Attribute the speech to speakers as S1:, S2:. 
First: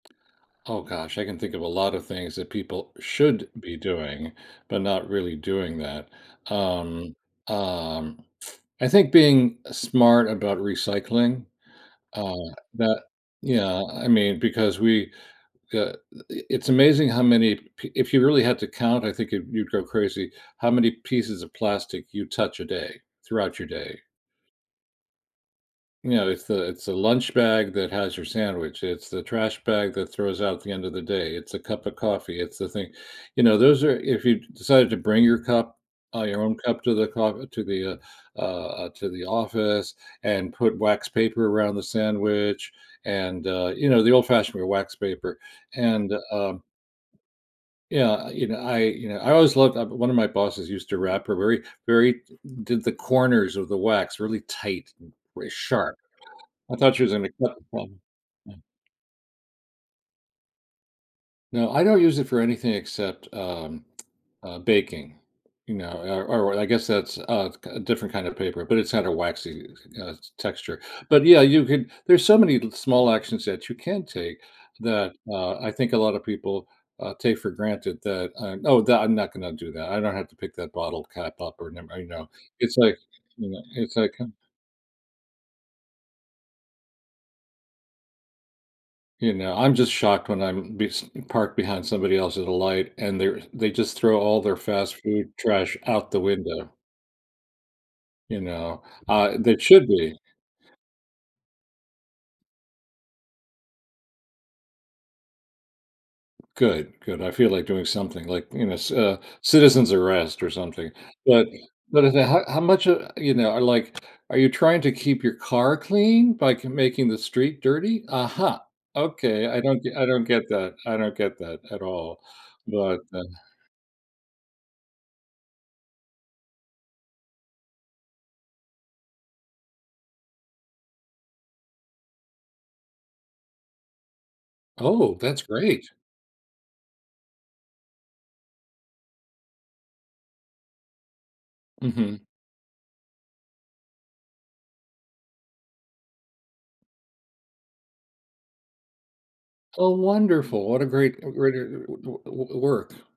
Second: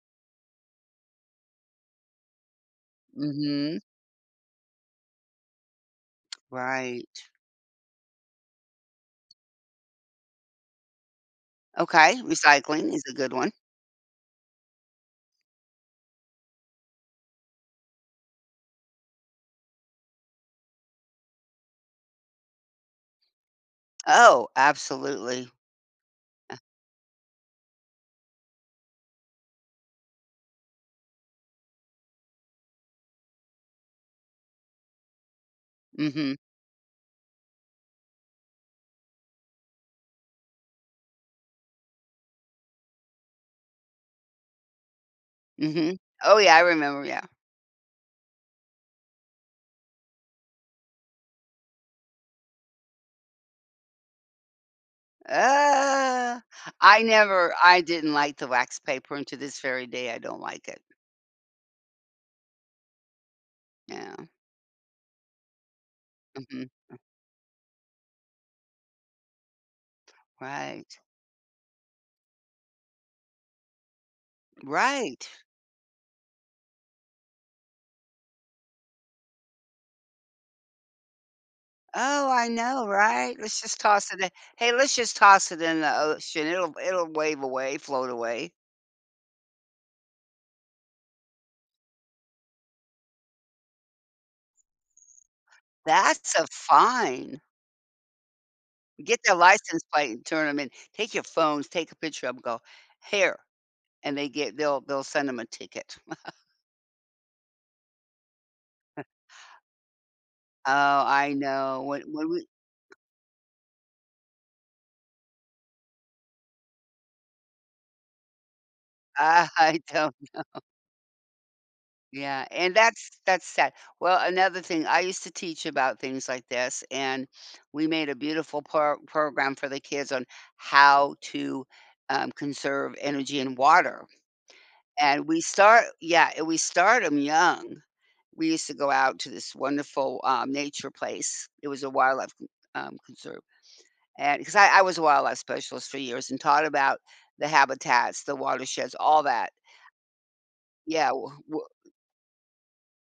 S1: Oh, gosh, I can think of a lot of things that people should be
S2: Mhm.
S1: doing, but not really doing that. Um,
S2: Right.
S1: um, I think being smart about recycling,
S2: Okay,
S1: uh,
S2: recycling is
S1: but,
S2: a good one.
S1: you know, I mean, because we, uh, i it's amazing how many pe if you really had to count, I think you'd you'd go crazy, how many pieces of plastic you touch a day, throughout your day.
S2: Oh, absolutely,
S1: You know, it's
S2: uh
S1: the, it's a lunch bag that has your sandwich, it's the trash bag that throws out at the end of the day, it's a cup of coffee, it's the thing, you know, those are, if you decided to bring your cup, uh,
S2: Mhm.
S1: your own cup to the co to the, uh, uh, uh, to the office, and put wax paper around the sandwich, and, uh, you know, the old fashioned wax paper,
S2: Mhm.
S1: and,
S2: Oh, yeah, I
S1: um
S2: remember, yeah.
S1: yeah, uh, you know, I, you know, I always loved uh, one of my bosses used to wrap her very very did the corners of the wax really tight, very sharp.
S2: Ugh,
S1: I thought she
S2: I
S1: was gonna cut
S2: never
S1: her
S2: I
S1: palm.
S2: didn't like the
S1: Mhm.
S2: wax paper, and to this very day, I don't like it.
S1: No, I don't use it for anything except, um,
S2: Yeah.
S1: uh, baking, you know, or or or I guess
S2: Mhm.
S1: that's a f uh, different kind of paper, but it's not a waxy, uh, texture,
S2: Right.
S1: but yeah, you can there's so many little, small actions that you can take that,
S2: Right.
S1: uh, I think a lot of people, uh, take for granted that, "I'm oh, that, I'm not going to do that. I don't have to pick that bottle cap up, or never" you know,
S2: Oh, I
S1: it's
S2: know,
S1: like,
S2: right?
S1: you
S2: Let's
S1: know,
S2: just
S1: it's like,
S2: toss it
S1: "Huh."
S2: in. Hey, let's just toss it in the ocean. It'll it'll wave away, float away.
S1: You know, I'm just shocked when I'm bes parked behind somebody else's light, and they're they just throw all their fast food trash out the
S2: That's a
S1: window.
S2: fine.
S1: You know,
S2: Get their
S1: uh, that
S2: license
S1: should
S2: plate,
S1: be.
S2: and turn 'em in, take your phones, take a picture of 'em, go, "Here," and they get they'll they'll send ‘em a ticket.
S1: Good, good. I feel like doing something like, you know c uh, citizens arrest, or
S2: Oh,
S1: something,
S2: I
S1: but,
S2: know,
S1: the
S2: when
S1: the the
S2: when
S1: h
S2: we
S1: how much, uh, you know, uh, like, are you trying to keep your car clean by c making the street dirty? Aha, okay,
S2: Uh,
S1: I
S2: I
S1: don't get I
S2: don't
S1: don't get
S2: know.
S1: that. I don't get that at all,
S2: Yeah, and
S1: but,
S2: that's
S1: uh
S2: that's sad. Well, another thing, I used to teach about things like this, and we made a beautiful pro program for the kids on how to, um, conserve energy and water,
S1: Oh,
S2: and we
S1: that's
S2: start,
S1: great.
S2: yeah, eh, we start 'em young. We used to go out to this wonderful, um, nature place. It was a
S1: Mhm.
S2: wildlife c um, conserve, and 'cause I I was a wildlife specialist for years and taught about the habitats, the watersheds, all that.
S1: Oh, wonderful. What a
S2: Yeah,
S1: great, uh,
S2: w w
S1: greater [unintelligible] work.